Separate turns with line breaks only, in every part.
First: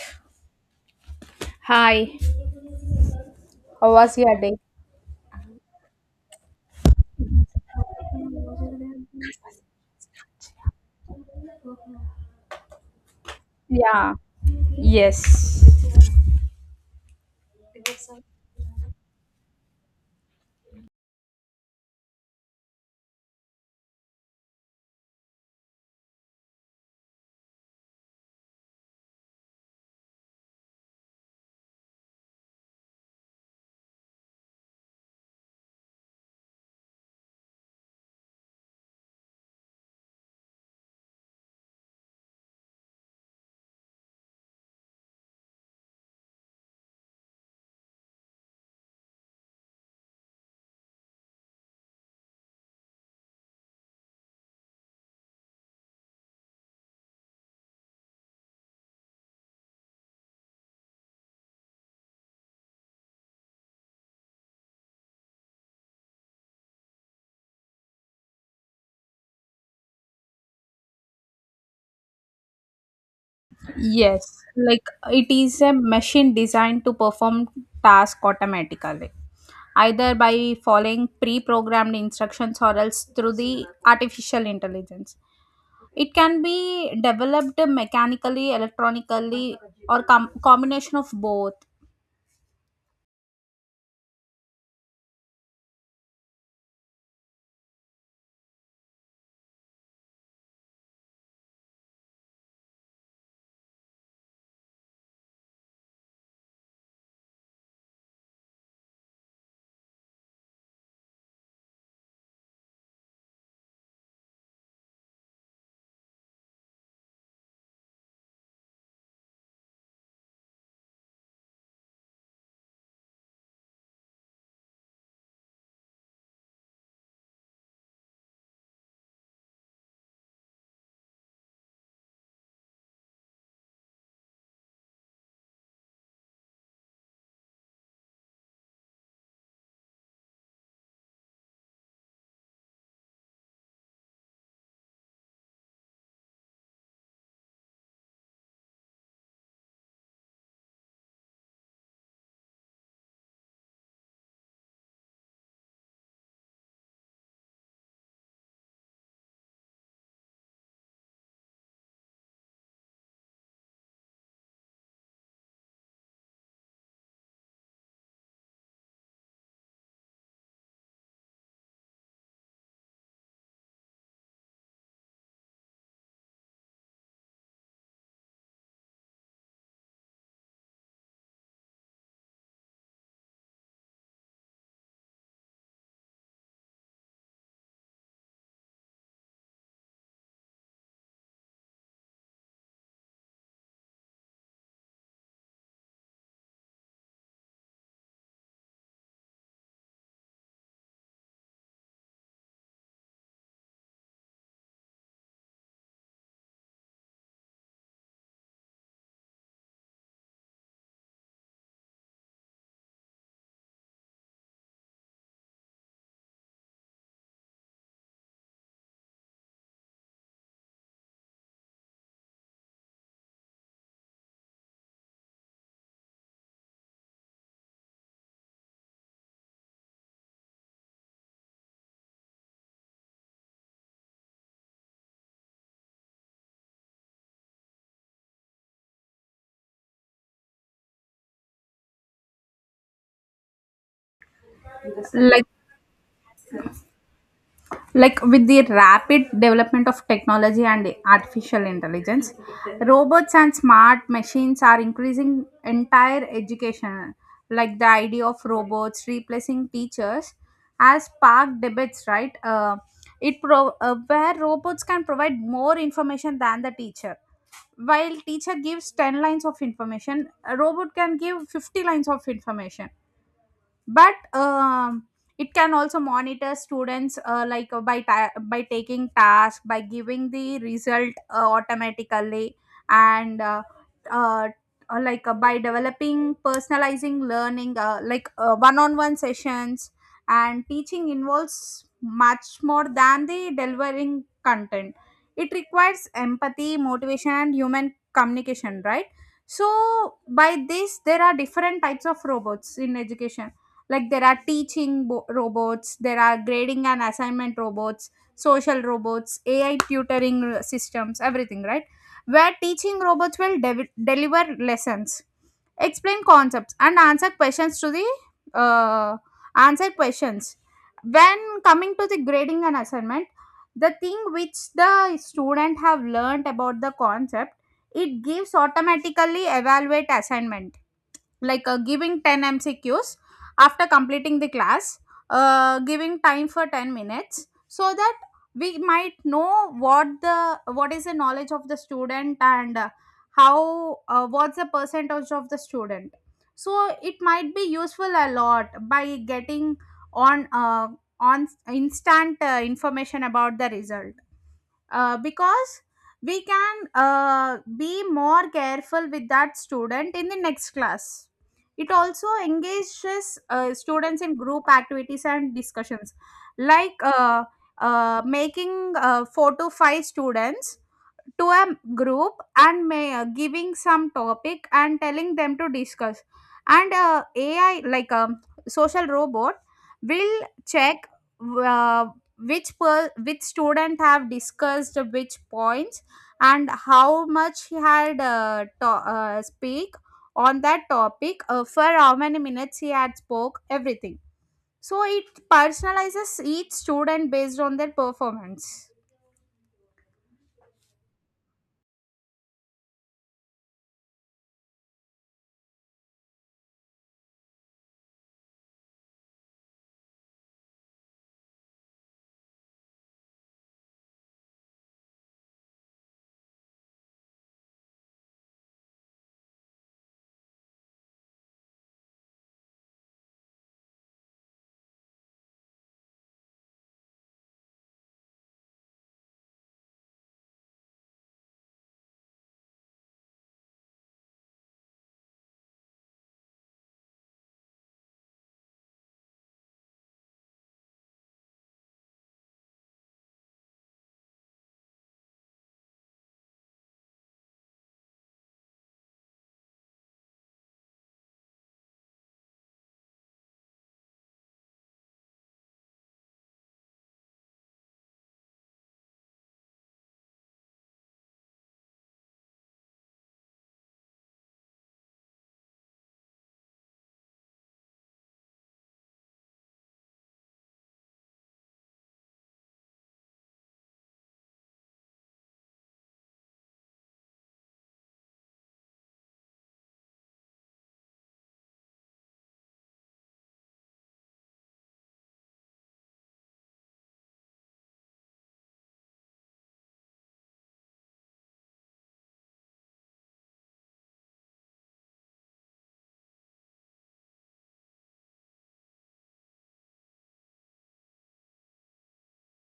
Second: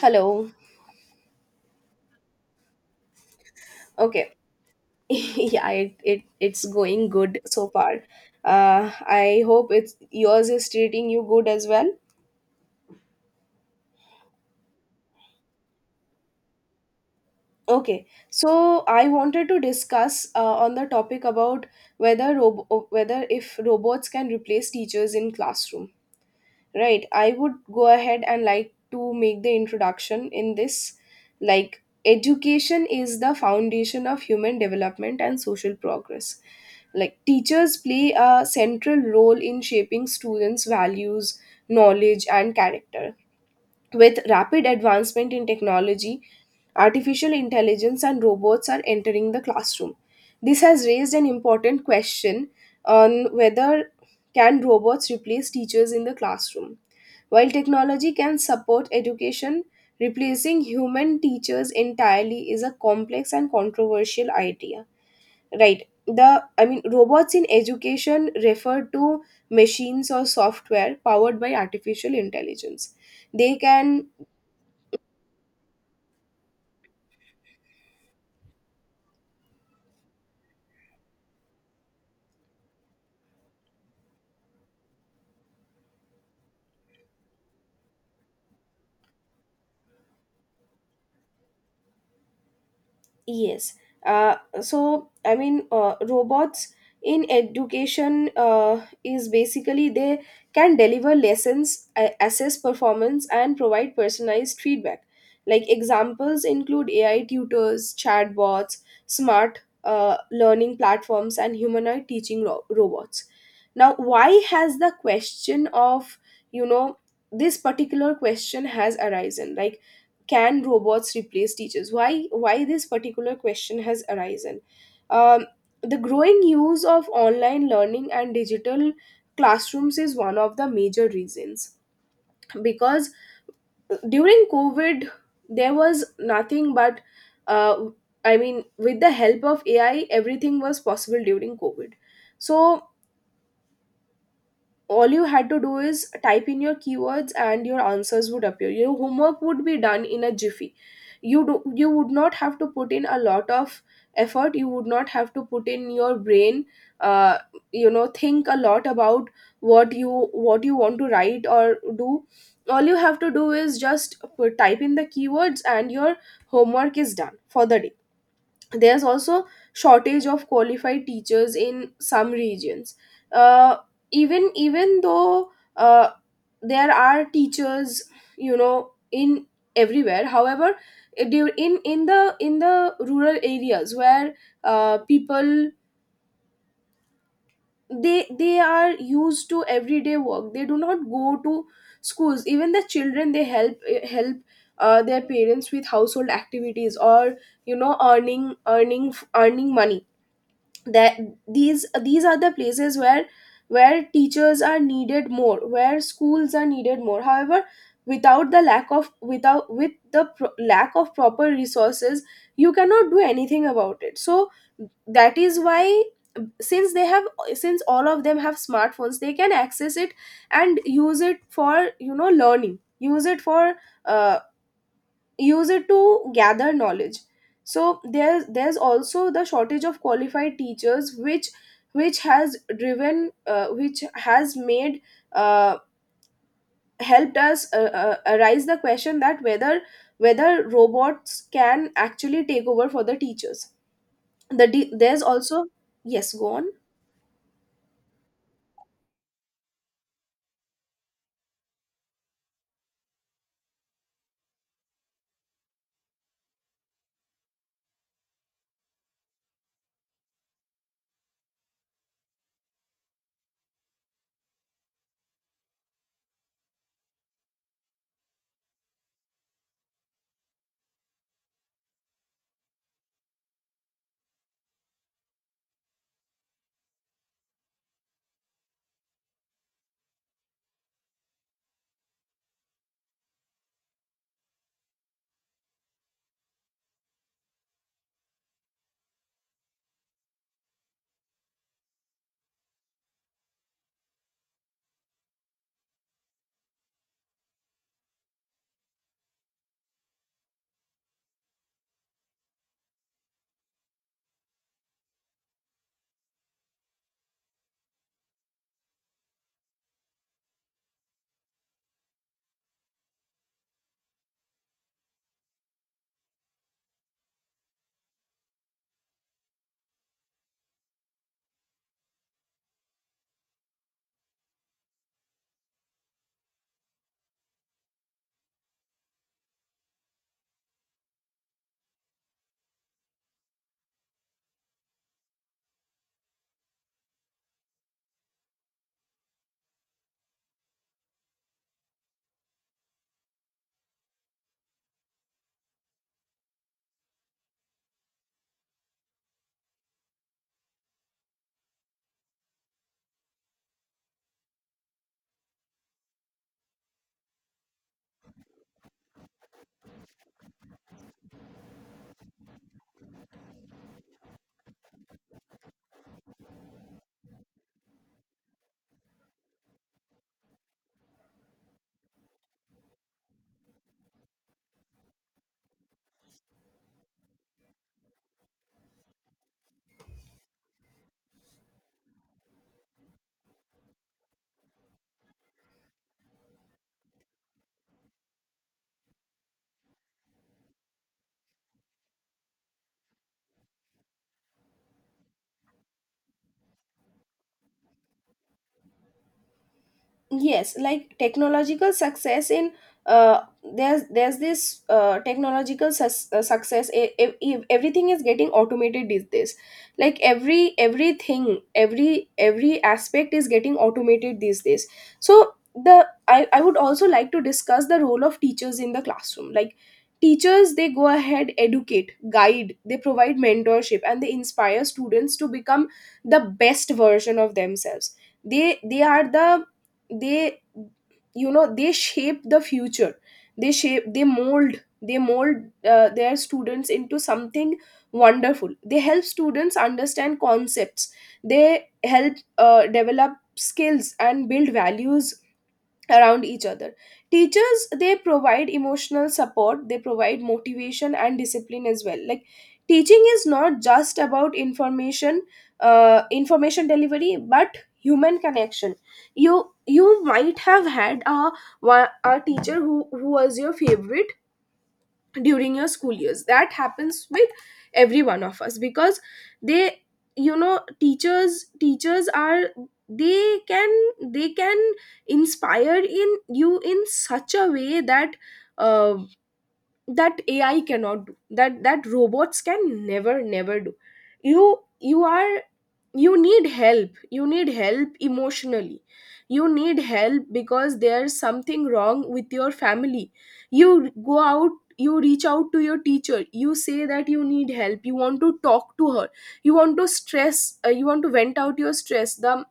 Hello.
Hi. How was
Okay.
your day?
Yeah, it's going good so far. Uh, I hope it's yours is treating you good as well.
Yeah. Yes.
Okay. So I wanted to discuss on the topic about whether if robots can replace teachers in classroom. Right, I would go ahead and like to make the introduction in this. Like, education is the foundation of human development and social progress. Like, teachers play a central role in shaping students' values, knowledge, and character. With rapid advancement in technology, artificial intelligence and robots are entering the classroom. This has raised an important question on whether can robots replace teachers in the classroom. While technology can support education, replacing human teachers entirely is a complex and controversial idea. Right. The I mean robots in education refer to machines or software powered by artificial intelligence. They can.
Yes. Like it is a machine designed to perform task automatically, either by following pre programmed instructions or else through the artificial intelligence. It can be developed mechanically, electronically, or combination of both.
Yes. So, I mean, robots in education is basically they can deliver lessons, assess performance, and provide personalized feedback. Like examples include AI tutors, chatbots, smart learning platforms, and humanoid teaching robots. Now, why has the question of, you know, this particular question has arisen? Like, can robots replace teachers? Why this particular question has arisen? Um, the growing use of online learning and digital classrooms is one of the major reasons, because during Covid there was nothing but, uh, I mean, with the help of AI everything was possible during Covid. So all you had to do is type in your keywords and your answers would appear, your homework would be done in a jiffy. You do you would not have to put in a lot of effort, you would not have to put in your brain, uh, you know, think a lot about what you want to write or do. All you have to do is just type in the keywords and your homework is done for the day. There's also shortage of qualified teachers in some regions. uh, Even though, uh, there are teachers, you know, in everywhere. However, in the rural areas where, people, they are used to everyday work, they do not go to schools. Even the children, they help, their parents with household activities or, you know, earning money. That these are the places where teachers are needed more, where schools are needed more. However, without the lack of, without with the lack of proper resources, you cannot do anything about it. So that is why, since they have since all of them have smartphones, they can access it and use it for, you know, learning, uh, use it to gather knowledge. So there's also the shortage of qualified teachers, which has driven, which has made, uh, helped us, arise the question that whether robots can actually take over for the teachers. There's
Like
also— Yes, go on.
like with the rapid development of technology and artificial intelligence, robots and smart machines are increasing entire education. Like the idea of robots replacing teachers has sparked debates, right? Where robots can provide more information than the teacher, while teacher gives 10 lines of information, a robot can give 50 lines of information. But it can also monitor students, by taking task, by giving the result automatically, and uh, by developing personalizing learning, one-on-one sessions. And teaching involves much more than the delivering content. It requires empathy, motivation and human communication, right? So by this, there are different types of robots in education. Like there are robots, there are grading and assignment robots, social robots, AI tutoring systems, everything, right? Where teaching robots will deliver lessons, explain concepts and answer questions to the uh, answer questions. When coming to the grading and assignment, the thing which the student have learned about the concept, it gives automatically evaluate assignment, like giving 10 MCQs after completing the class, giving time for 10 minutes so that we might know what the what is the knowledge of the student, and how what's the percentage of the student. So it might be useful a lot by getting on uh, on instant information about the result, because we can be more careful with that student in the next class. It also engages students in group activities and discussions, like uh, making four to five students to a group and giving some topic and telling them to discuss. And AI, like a social robot, will check uh, which student have discussed which points, and how much he had speak on that topic, for how many minutes he had spoke everything. So it personalizes each student based on their performance.
Yes. like technological success in uh, there's this, technological success, everything is getting automated these days. Like, every everything every aspect is getting automated these days. So I would also like to discuss the role of teachers in the classroom. Like, teachers, they go ahead, educate, guide, they provide mentorship and they inspire students to become the best version of themselves. They are the they You know, they shape the future. They shape, they mold, their students into something wonderful. They help students understand concepts, they help develop skills and build values around each other. Teachers, they provide emotional support, they provide motivation and discipline as well. Like, teaching is not just about information, delivery, but human connection. You might have had a teacher who was your favorite during your school years. That happens with every one of us, because they you know, teachers are, they can they can inspire in you in such a way that, uh, that AI cannot do, that robots can never do. You you are you need help emotionally. You need help because there's something wrong with your family. You go out, you reach out to your teacher, you say that you need help, you want to talk to her, you want to stress you want to vent out your stress, the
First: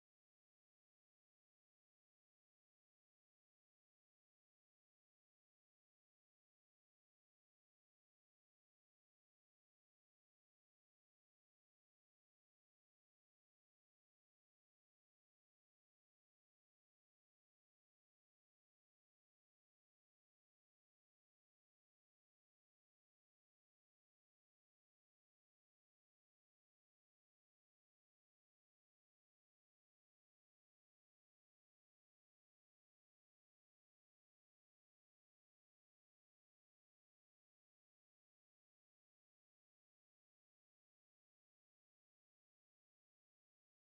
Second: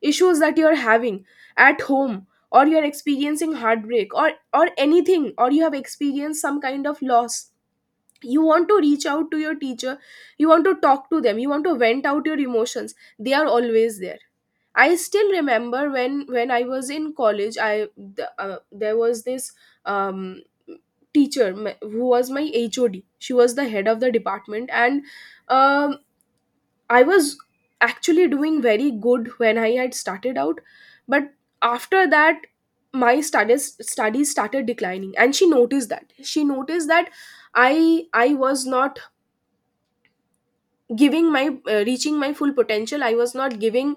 issues that you're having at home, or you're experiencing heartbreak, or anything, or you have experienced some kind of loss. You want to reach out to your teacher, you want to talk to them, you want to vent out your emotions, they are always there. I still remember when I was in college, there was this, um teacher, who was my HOD. She was the head of the department. And, um, I was actually doing very good when I had started out, but after that my studies started declining, and she noticed that, I was not giving my reaching my full potential. I was not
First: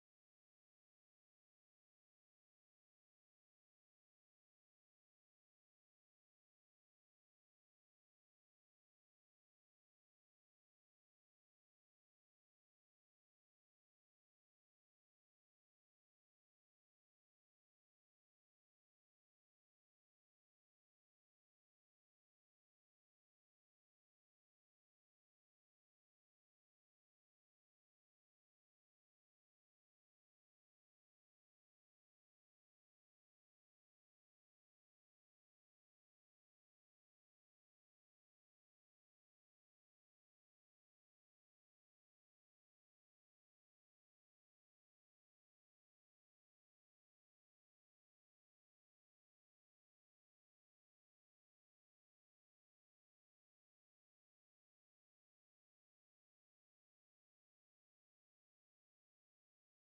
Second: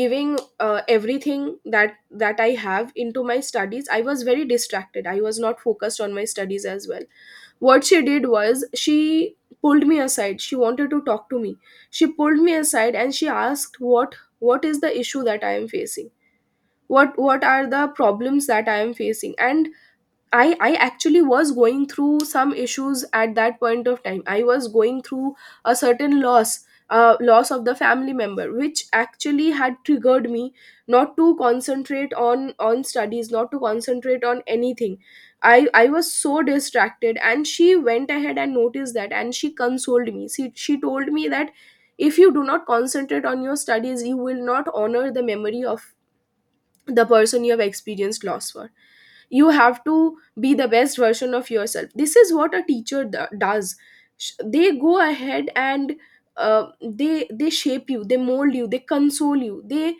giving, everything that I have into my studies. I was very distracted, I was not focused on my studies as well. What she did was, she pulled me aside, she wanted to talk to me. She pulled me aside and she asked what, is the issue that I am facing, what are the problems that I am facing. And I actually was going through some issues at that point of time. I was going through a certain loss, loss of the family member, which actually had triggered me not to concentrate on studies, not to concentrate on anything. I was so distracted, and she went ahead and noticed that, and she consoled me. She told me that if you do not concentrate on your studies, you will not honor the memory of the person you have experienced loss for. You have to be the best version of yourself. This is what a teacher does. They go ahead and, they shape you, they mold you, they console you,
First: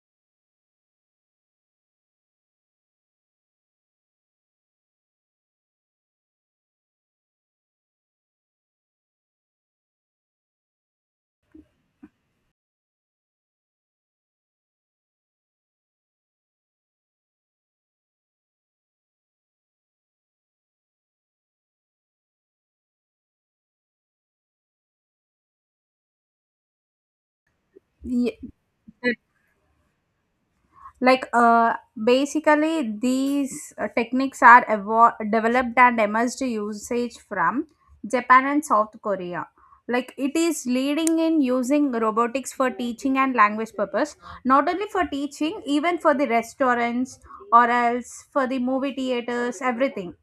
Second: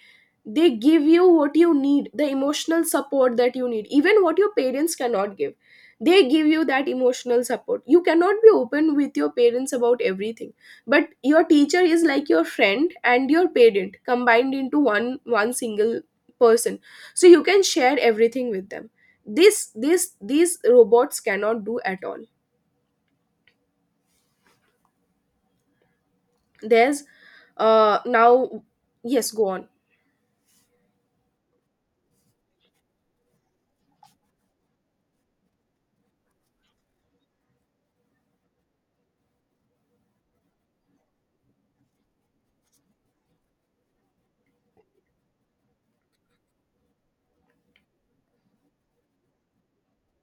they give you what you need, the emotional support that you need, even what your parents cannot give. They give you that emotional support. You cannot be open with your parents about everything, but your teacher is like your friend and your parent combined into one single person. So you can share everything with them. This, these robots cannot do at all. There's
Ye-
now Yes, go on.
like uh, Basically, these techniques are developed and emerged usage from Japan and South Korea. Like it is leading in using robotics for teaching and language purpose, not only for teaching, even for the restaurants or else for the movie theaters, everything.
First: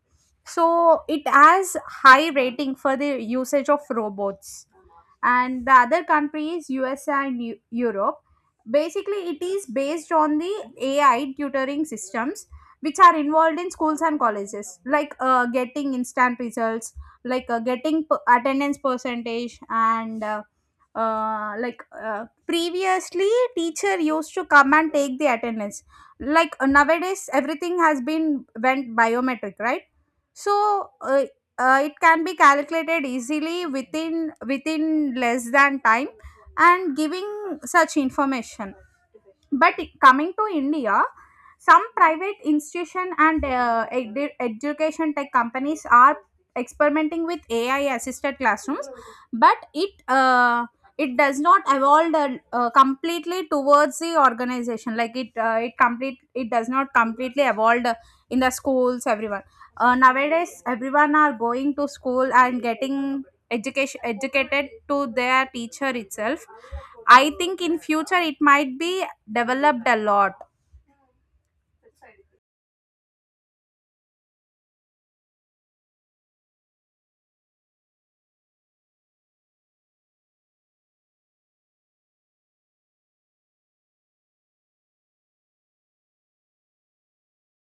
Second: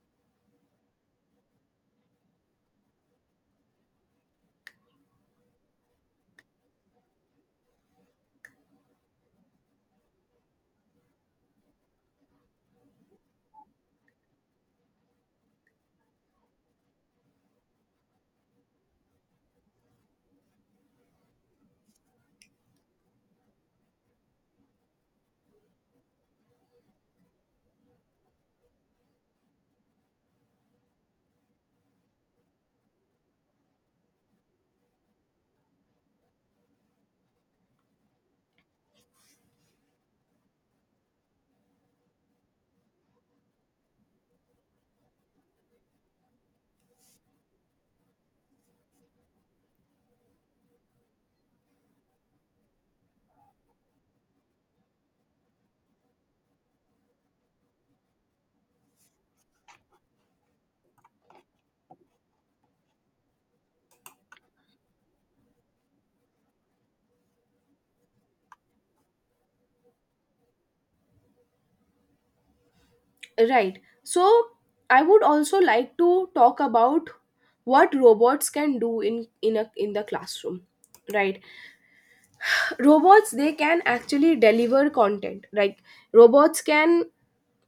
So it has high rating for the usage of robots. And the other country is USA and Europe. Basically, it is based on the AI tutoring systems which are involved in schools and colleges, like getting instant results, like attendance percentage, and previously teacher used to come and take the attendance, like nowadays everything has been went biometric, right? So uh, uh, it can be calculated easily within less than time and giving such information. But coming to India, some private institution and education tech companies are experimenting with AI assisted classrooms. But it does not evolve the completely towards the organization. Like it it complete it does not completely evolve the- In the schools, everyone nowadays, everyone are going to school and getting education educated to their teacher itself. I think in future it might be developed a lot.
Right. So I would also like to talk about what robots can do in the classroom. Right. Robots, they can actually deliver content. Like, robots can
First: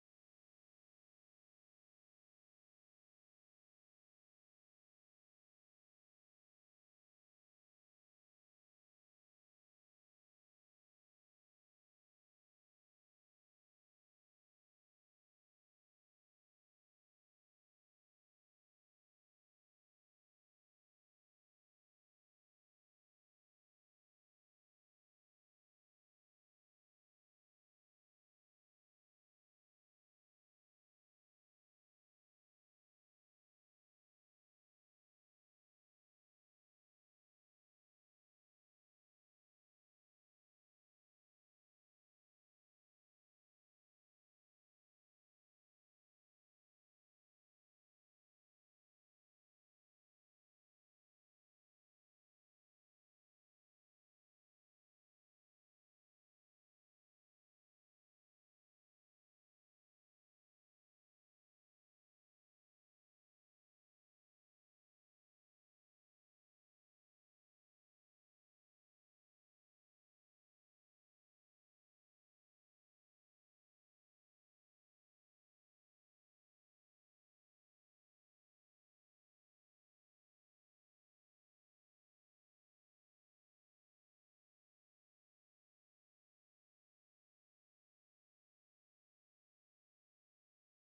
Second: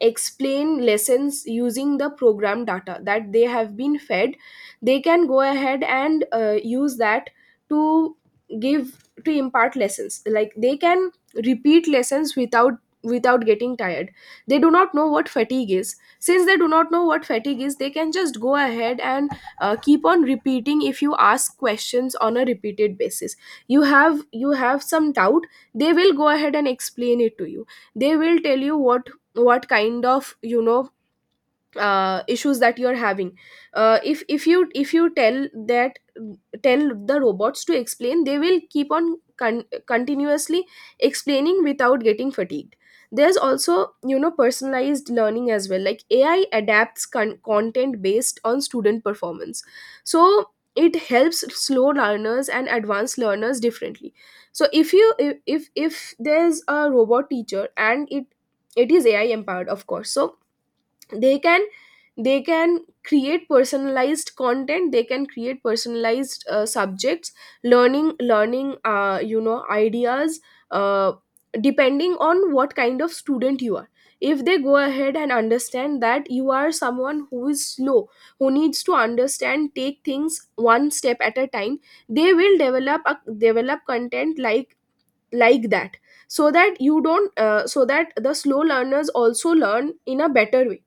explain lessons using the program data that they have been fed. They can go ahead and, use that to give to impart lessons. Like, they can repeat lessons without getting tired. They do not know what fatigue is. Since they do not know what fatigue is, they can just go ahead and, keep on repeating. If you ask questions on a repeated basis, you have some doubt, they will go ahead and explain it to you. They will tell you what, kind of, you know, issues that you're having. If you tell the robots to explain, they will keep on continuously explaining without getting fatigued. There's also, you know, personalized learning as well. Like, ai adapts content based on student performance. So it helps slow learners and advanced learners differently. So if you if there's a robot teacher and it is AI empowered, of course. So they can, create personalized content. They can create personalized, subjects, learning, you know, ideas, uh, depending on what kind of student you are. If they go ahead and understand that you are someone who is slow, who needs to understand, take things one step at a time, they will develop content like that, so that you don't so that the slow learners also learn in a better way.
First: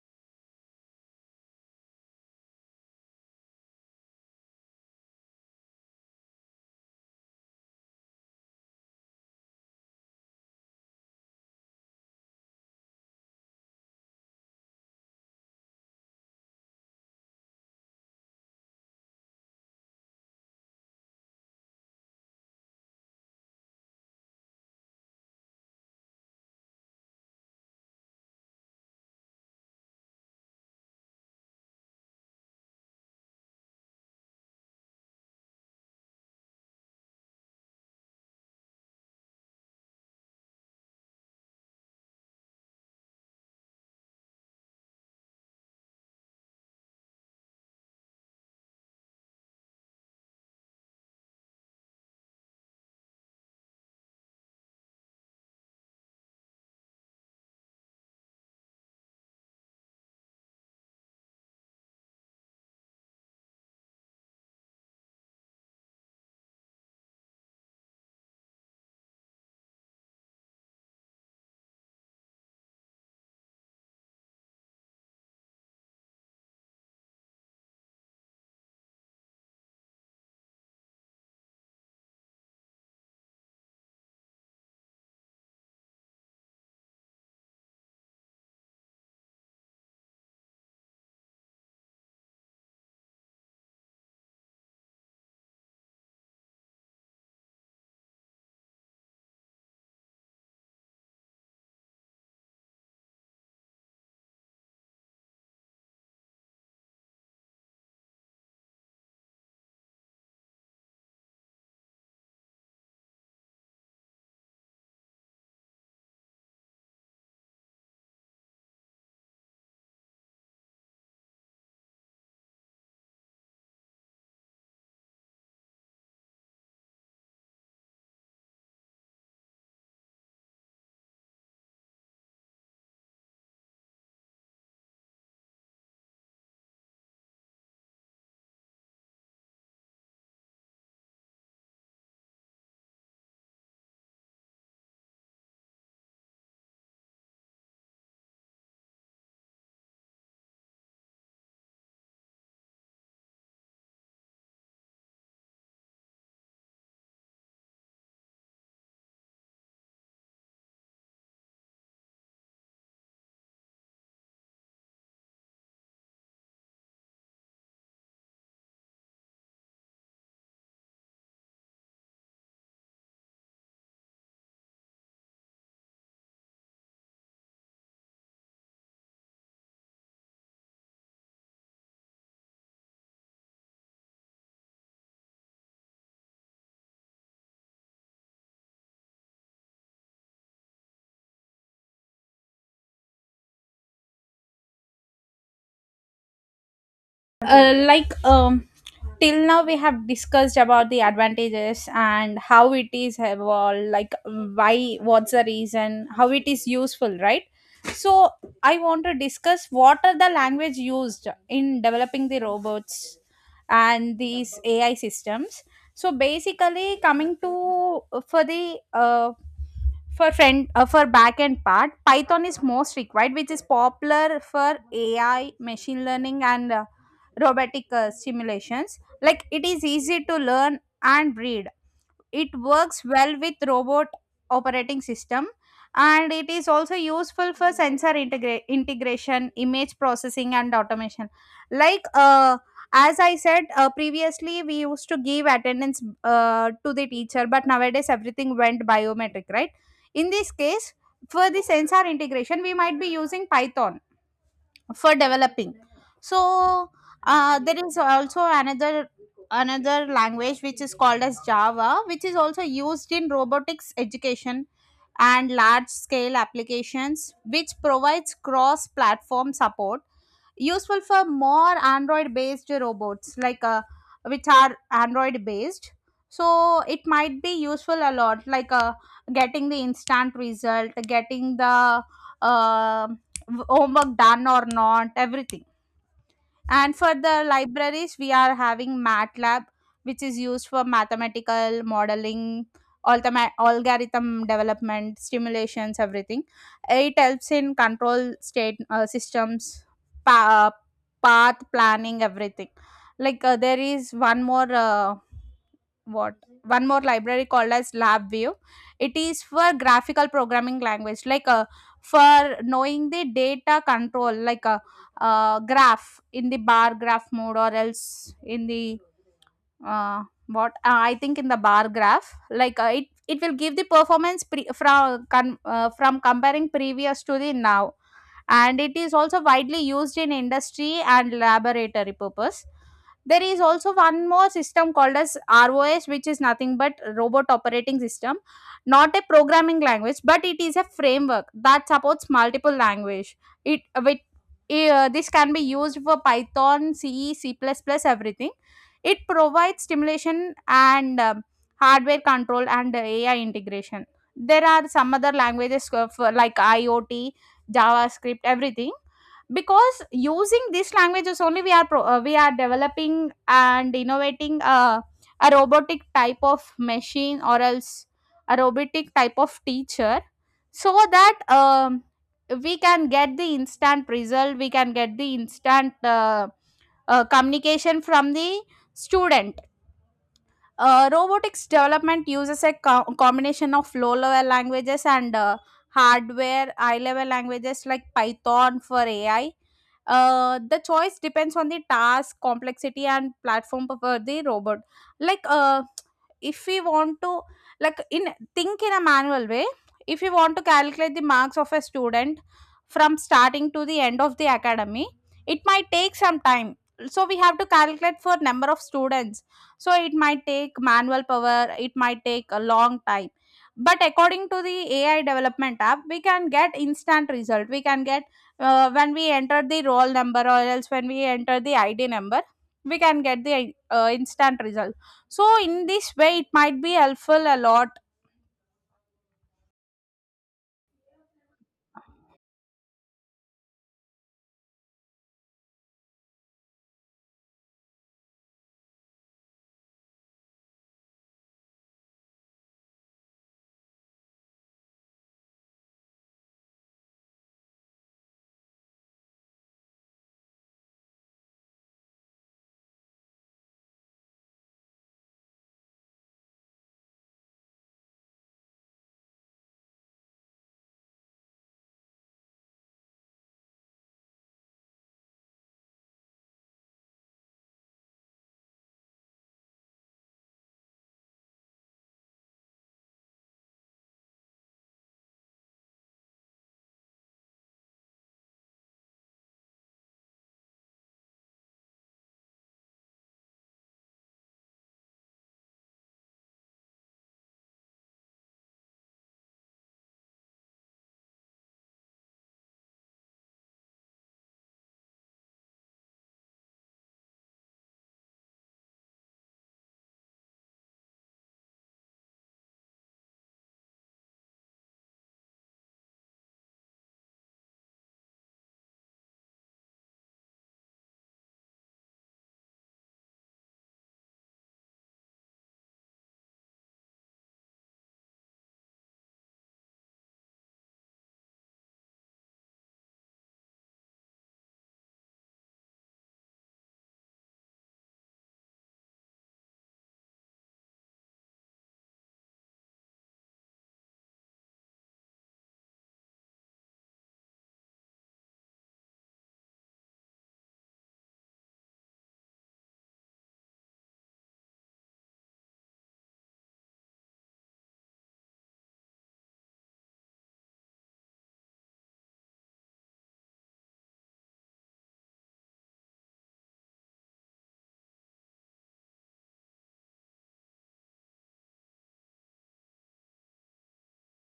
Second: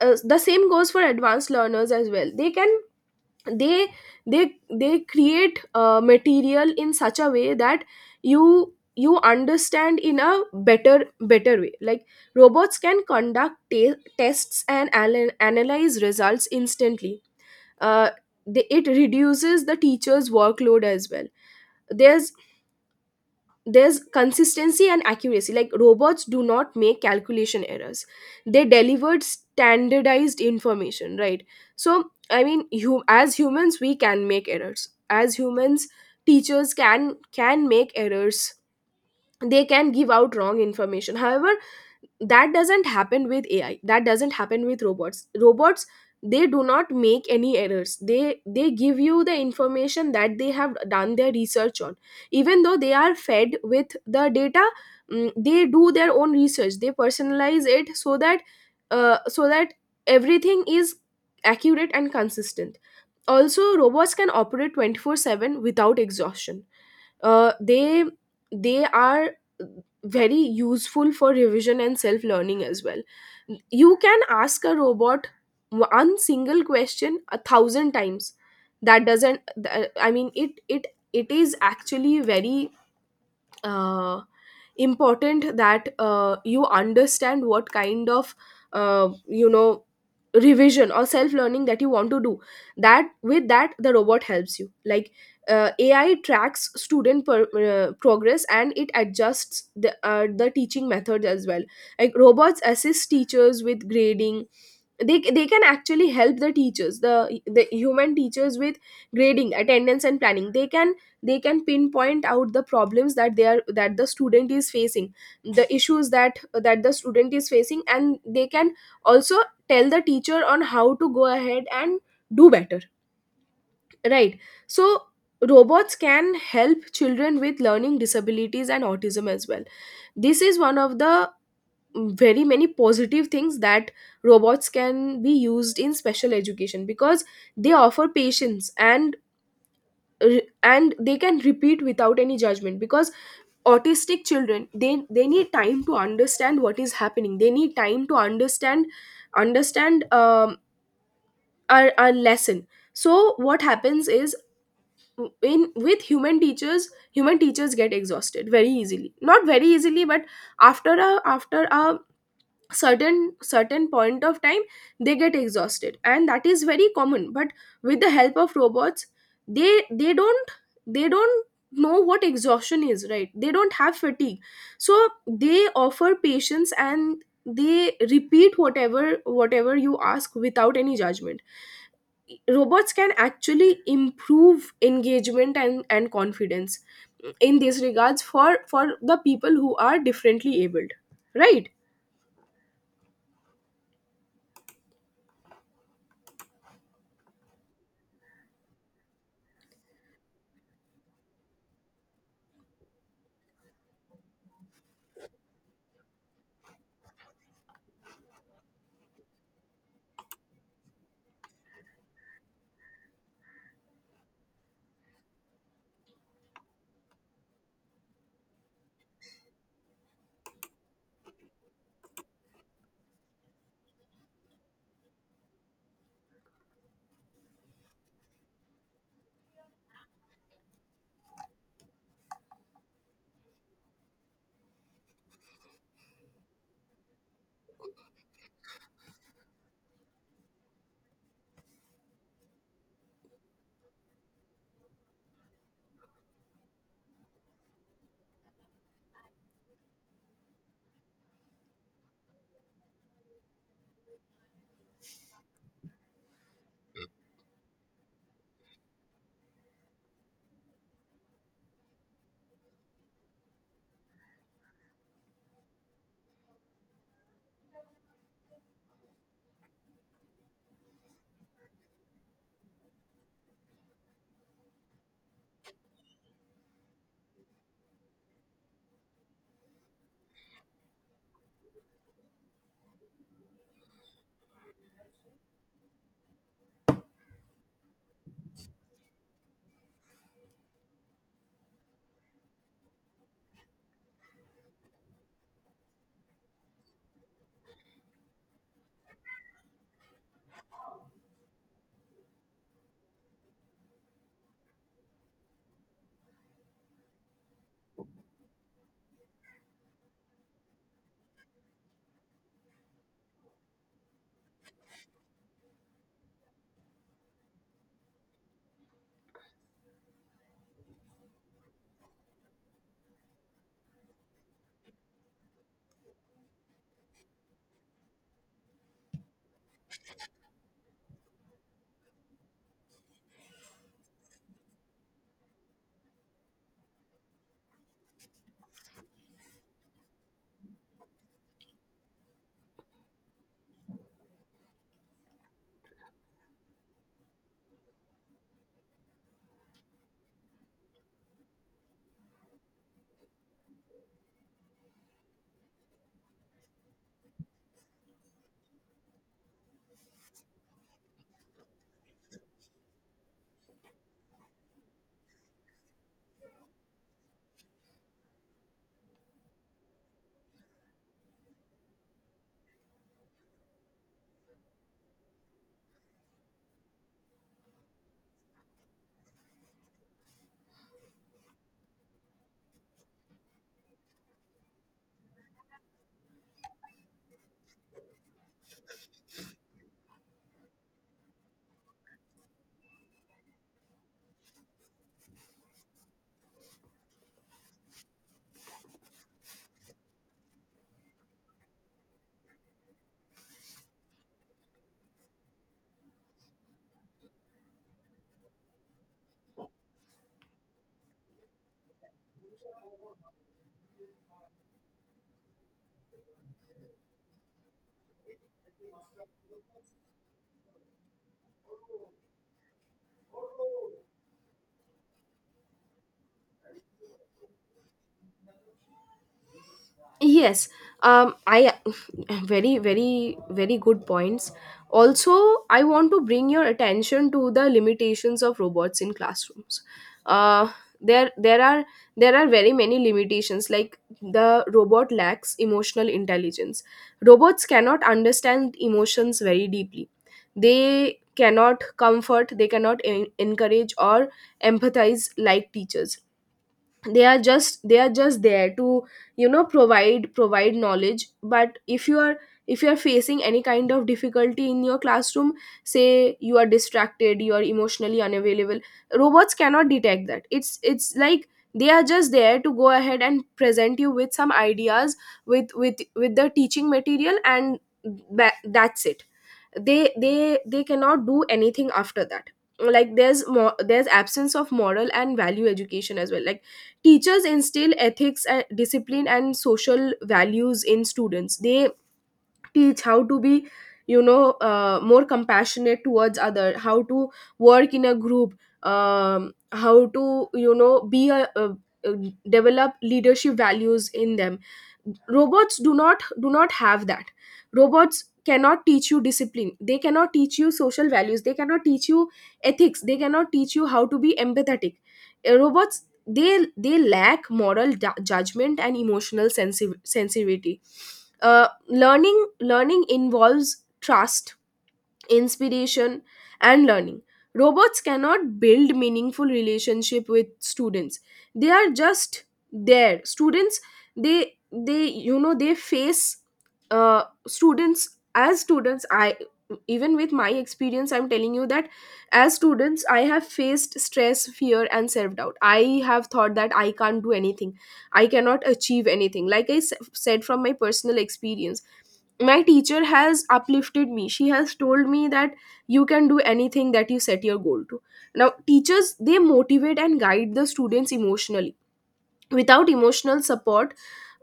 The same goes for advanced learners as well. They can they they they create, material in such a way that you understand in a better way. Like, robots can conduct tests and analyze results instantly. uh, it reduces the teacher's workload as well. there's there's consistency and accuracy. Like, robots do not make calculation errors, they delivered standardized information. Right. So I mean, you, as humans, we can make errors. As humans, teachers can make errors, they can give out wrong information. However, that doesn't happen with AI, that doesn't happen with robots. They do not make any errors. They give you the information that they have done their research on, even though they are fed with the data. They do their own research, they personalize it so that uh, so that everything is accurate and consistent. Also, robots can operate 24/7 without exhaustion. uh, they they are very useful for revision and self learning as well. You can ask a robot one single question a thousand times. That doesn't th- I mean it is actually very uh, important that you understand what kind of uh, you know revision or self learning that you want to do, that with that the robot helps you. Like, AI tracks student progress and it adjusts the teaching methods as well. Like, robots assist teachers with grading. They can actually help the teachers, the human teachers, with grading, attendance and planning. They can pinpoint out the problems that they are that the student is facing, the issues that the student is facing, and they can also tell the teacher on how to go ahead and do better, right? So robots can help children with learning disabilities and autism as well. This is one of the very many positive things that robots can be used in special education, because they offer patience and they can repeat without any judgment. Because autistic children, they need time to understand what is happening, they need time to understand our lesson. So what happens is, in with human teachers, human teachers get exhausted very easily, not very easily, but after a certain point of time, they get exhausted, and that is very common. But with the help of robots, they they don't they don't know what exhaustion is, right? They don't have fatigue. So they offer patience and they repeat whatever you ask without any judgment. Robots can actually improve engagement and confidence in these regards, for the people who are differently abled, right?
uh, like um Till now we have discussed about the advantages and how it is evolved, like why, what's the reason, how it is useful, right? So I want to discuss what are the language used in developing the robots and these AI systems. So basically, coming to for the for front for back end part, Python is most required, which is popular for AI, machine learning and robotic simulations. Like it is easy to learn and read. It works well with robot operating system and it is also useful for sensor integration, image processing and automation. Like as I said previously, we used to give attendance to the teacher, but nowadays everything went biometric, right? In this case, for the sensor integration, we might be using Python for developing. So there is also another language which is called as Java, which is also used in robotics education and large scale applications, which provides cross platform support, useful for more android based robots, like which are android based. So it might be useful a lot, like getting the instant result, getting the uh, homework done or not, everything. And for the libraries, we are having MATLAB, which is used for mathematical modeling, algorithm development, simulations, everything. It helps in control state systems, pa- uh, path planning, everything. Like there is one more. What One more library called as LabVIEW. It is for graphical programming language, like for knowing the data control, like a graph in the bar graph mode or else in the what I think in the bar graph, like it will give the performance from comparing previous to the now, and it is also widely used in industry and laboratory purpose. There is also one more system called as ROS, which is nothing but robot operating system, not a programming language, but it is a framework that supports multiple language. It with this can be used for Python, C, C++, everything. It provides stimulation and hardware control and AI integration. There are some other languages of, like IoT, JavaScript, everything, because using these languages only we are developing and innovating a robotic type of machine or else a robotic type of teacher, so that we can get the instant result, we can get the instant communication from the student. Robotics development uses a combination of low level languages and hardware, high level languages like Python for AI. The choice depends on the task, complexity, and platform for the robot. Like, uh, if we want to like in think in a manual way, if we want to calculate the marks of a student from starting to the end of the academy, it might take some time. So we have to calculate for number of students, so it might take manual power, it might take a long time. But according to the AI development app, we can get instant result, we can get when we enter the roll number or else when we enter the ID number, we can get the instant result. So in this way, it might be helpful a lot.
Yes, I very, very, very good points. Also, I want to bring your attention to the limitations of robots in classrooms. Uh, there, there are there are very many limitations. Like, the robot lacks emotional intelligence. Robots cannot understand emotions very deeply. They cannot comfort. They cannot encourage or empathize like teachers. They are just there to provide knowledge. But if you are facing any kind of difficulty in your classroom, say you are distracted, you are emotionally unavailable, robots cannot detect that. It's like they are just there to go ahead and present you with some ideas, with the teaching material, and that's it. They cannot do anything after that. Like, there's more, there's absence of moral and value education as well. Like, teachers instill ethics and discipline and social values in students. They teach how to be more compassionate towards other, how to work in a group, how to be a develop leadership values in them. Robots do not have that. Robots cannot teach you discipline, they cannot teach you social values, they cannot teach you ethics, they cannot teach you how to be empathetic. Robots they they lack moral judgment and emotional sensitivity. Uh, learning involves trust, inspiration and learning. Robots cannot build meaningful relationship with students. They are just there, students. They you know they face students as students. I, even with my experience, I'm telling you that as students, I have faced stress, fear and self doubt. I have thought that I can't do anything, I cannot achieve anything. Like, I said, from my personal experience, my teacher has uplifted me. She has told me that you can do anything that you set your goal to. Now, teachers, they motivate and guide the students emotionally. Without emotional support,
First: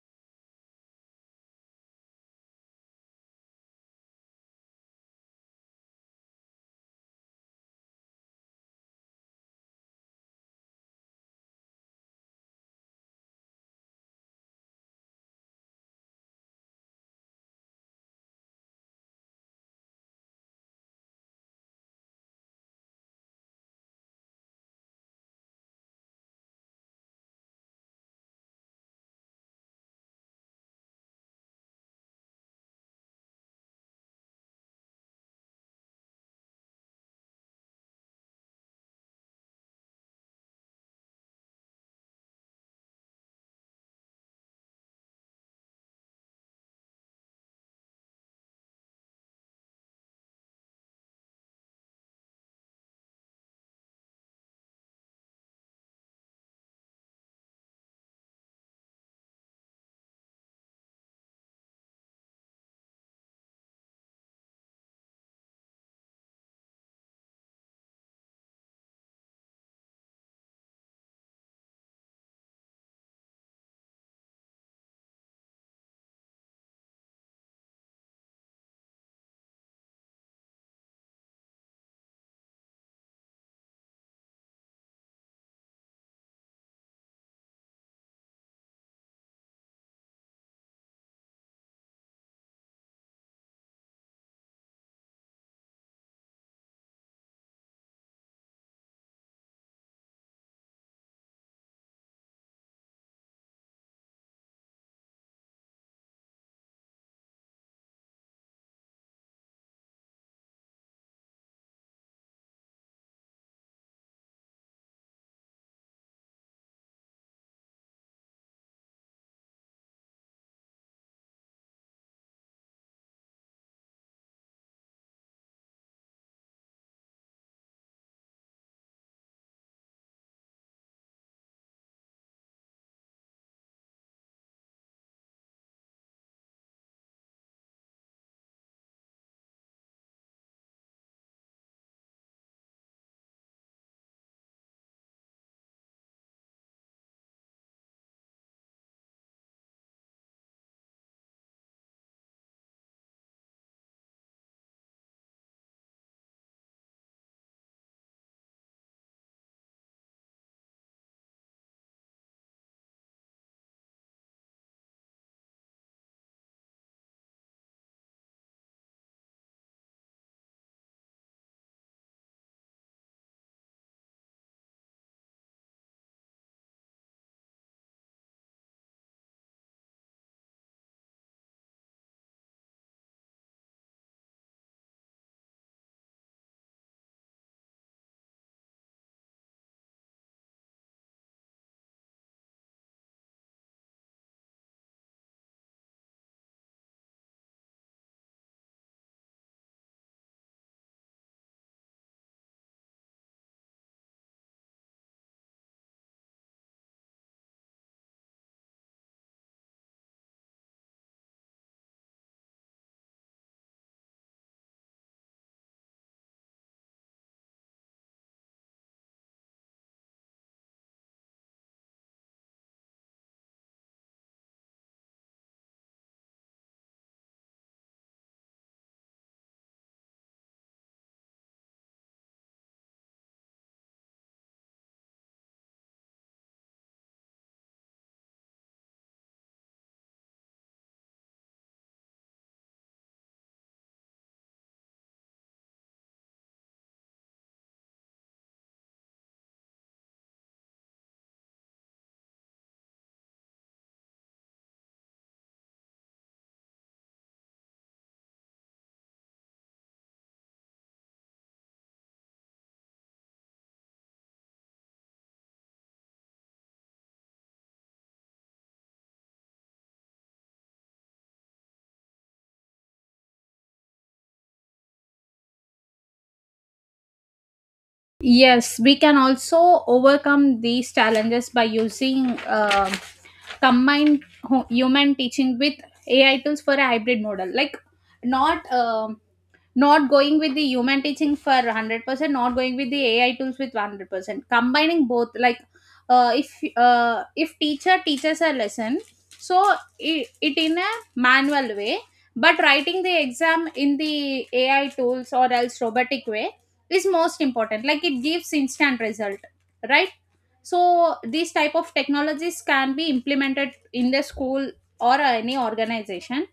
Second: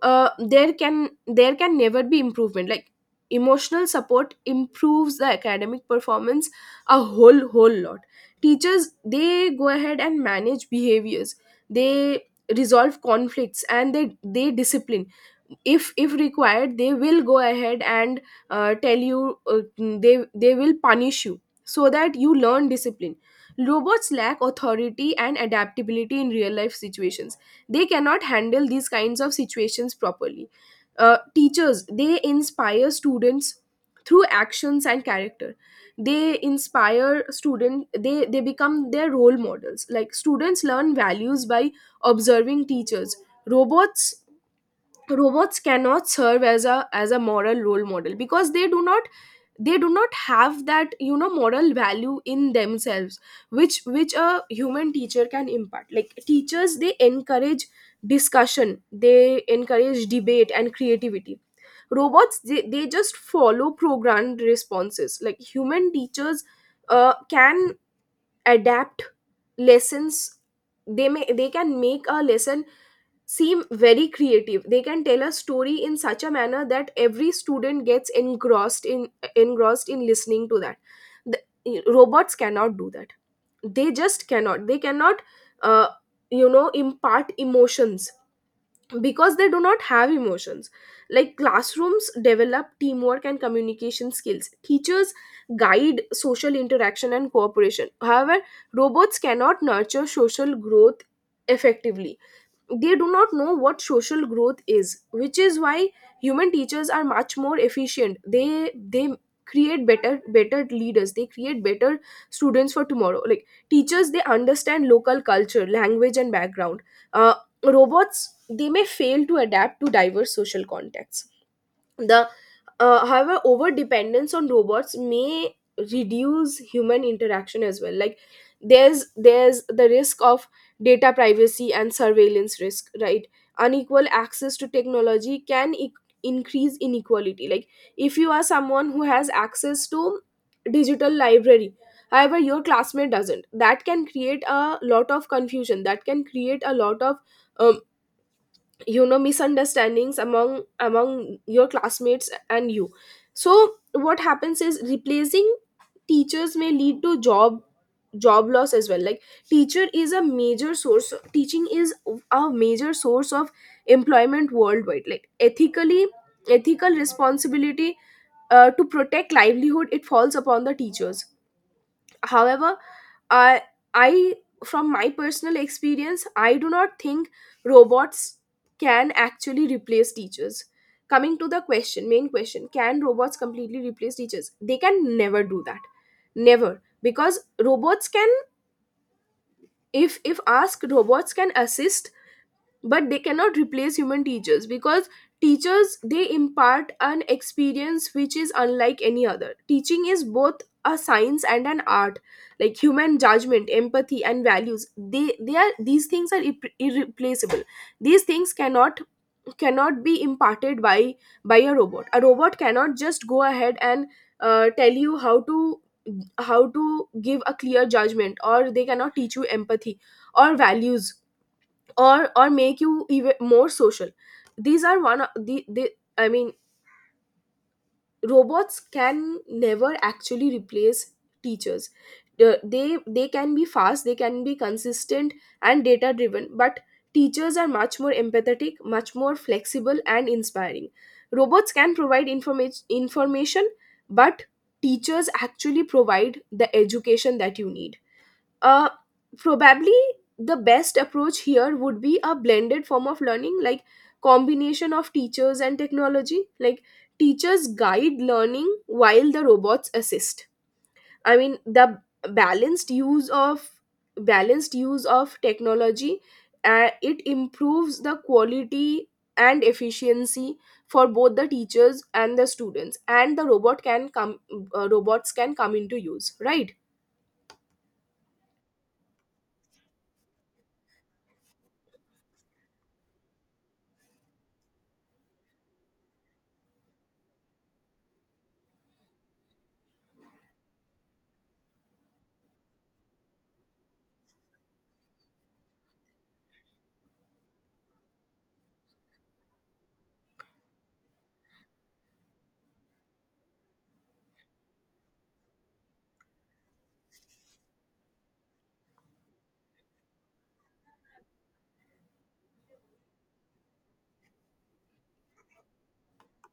there can never be improvement. Like, emotional support improves the academic performance a whole lot. Teachers, they go ahead and manage behaviors, they resolve conflicts, and they discipline. If required, they will go ahead and tell you they will punish you so that you learn discipline. Robots lack authority and adaptability in real life situations. They cannot handle these kinds of situations properly. Uh, teachers, they inspire students through actions and character. They inspire student, they become their role models. Like, students learn values by observing teachers. Robots robots cannot serve as a moral role model because they do not have that, you know, moral value in themselves, which a human teacher can impart. Like, teachers, they encourage discussion, they encourage debate and creativity. Robots, they just follow programmed responses. Like, human teachers can adapt lessons. They can make a lesson seem very creative. They can tell a story in such a manner that every student gets engrossed in listening to that. the, robots cannot do that. They cannot uh, impart emotions because they do not have emotions. Like, classrooms develop teamwork and communication skills. Teachers guide social interaction and cooperation. However, robots cannot nurture social growth effectively. They do not know what social growth is, which is why human teachers are much more efficient. They create better leaders, they create better students for tomorrow. Like, teachers, they understand local culture, language and background. Uh, robots, they may fail to adapt to diverse social contexts. The however, over dependence on robots may reduce human interaction as well. Like, there's the risk of data privacy and surveillance risk, right? Unequal access to technology can increase inequality. Like, if you are someone who has access to digital library, however your classmate doesn't, that can create a lot of confusion, that can create a lot of uh, misunderstandings among your classmates and you. So what happens is, replacing teachers may lead to job loss as well. Like, teacher is a major source, teaching is a major source of employment worldwide. Like, ethically, ethical responsibility to protect livelihood, it falls upon the teachers. However, I I, from my personal experience, I do not think robots can actually replace teachers. Coming to the question, main question, can robots completely replace teachers? They can never do that. Never. Because robots can, if asked, robots can assist, but they cannot replace human teachers. Because teachers, they impart an experience which is unlike any other. Teaching is both a science and an art. Like, human judgment, empathy and values, they are these things are irreplaceable. These things cannot be imparted by a robot. A robot cannot just go ahead and tell you how to give a clear judgment, or they cannot teach you empathy or values, or make you even more social. These are one of the. i mean robots can never actually replace teachers. They can be fast, they can be consistent and data driven, but teachers are much more empathetic, much more flexible and inspiring. Robots can provide information, but teachers actually provide the education that you need. Uh, probably the best approach here would be a blended form of learning. Like, combination of teachers and technology. Like, teachers guide learning while the robots assist. I mean, the balanced use of balanced use of technology, it improves the quality and efficiency for both the teachers and the students, and the robot can come, robots can come into use, right?
Yes, we can also overcome these challenges by using combined human teaching with AI tools for a hybrid model. Like not um, not going with the human teaching for 100%, not going with the AI tools with 100%. Combining both, like uh, if if teacher teaches a lesson, so it in a manual way, but writing the exam in the AI tools or else robotic way is most important. Like it gives instant result, right? So these type of technologies can be implemented in the school or any organization.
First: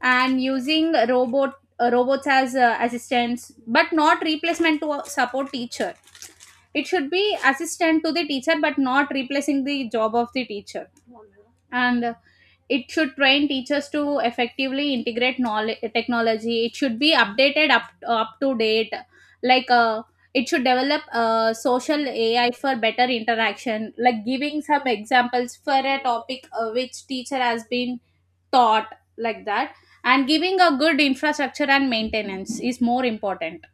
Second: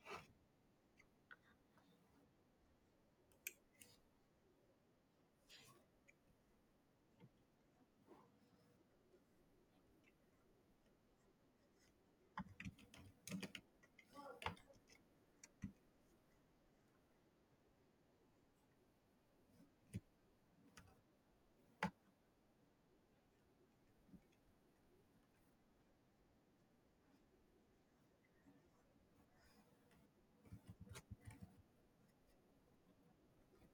And using robots as assistants but not replacement to support teacher. It should be assistant to the teacher but not replacing the job of the teacher. And it should train teachers to effectively integrate knowledge technology. It should be updated up to date. Like it should develop a social AI for better interaction, like giving some examples for a topic which teacher has been taught, like that. And giving a good infrastructure and maintenance is more important.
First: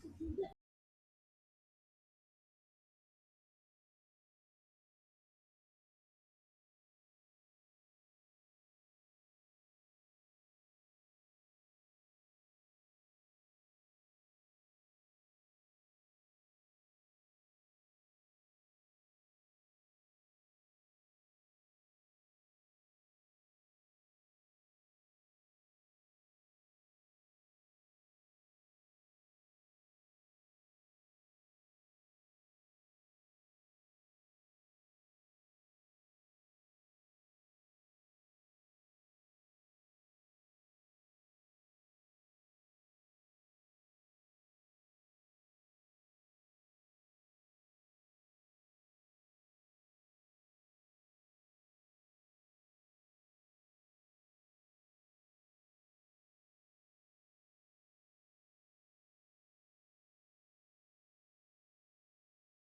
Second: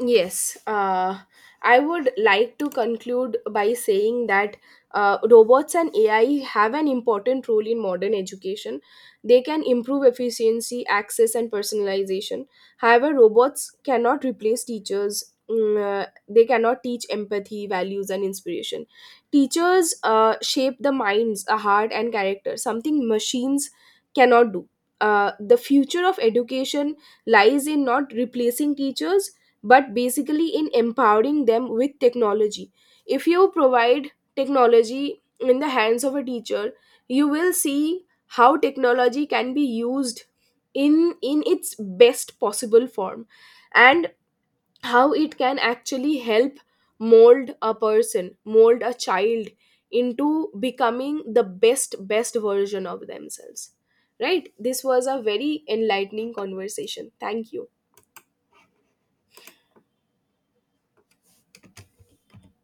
Yes, I would like to conclude by saying that robots and AI have an important role in modern education. They can improve efficiency, access, and personalization. However, robots cannot replace teachers. mm, uh, they cannot teach empathy, values, and inspiration. Teachers shape the minds, a heart, and character, something machines cannot do. The future of education lies in not replacing teachers, but basically in empowering them with technology. If you provide technology in the hands of a teacher, you will see how technology can be used in its best possible form, and how it can actually help mold a person, mold a child into becoming the best version of themselves. Right? This was a very enlightening conversation. Thank you.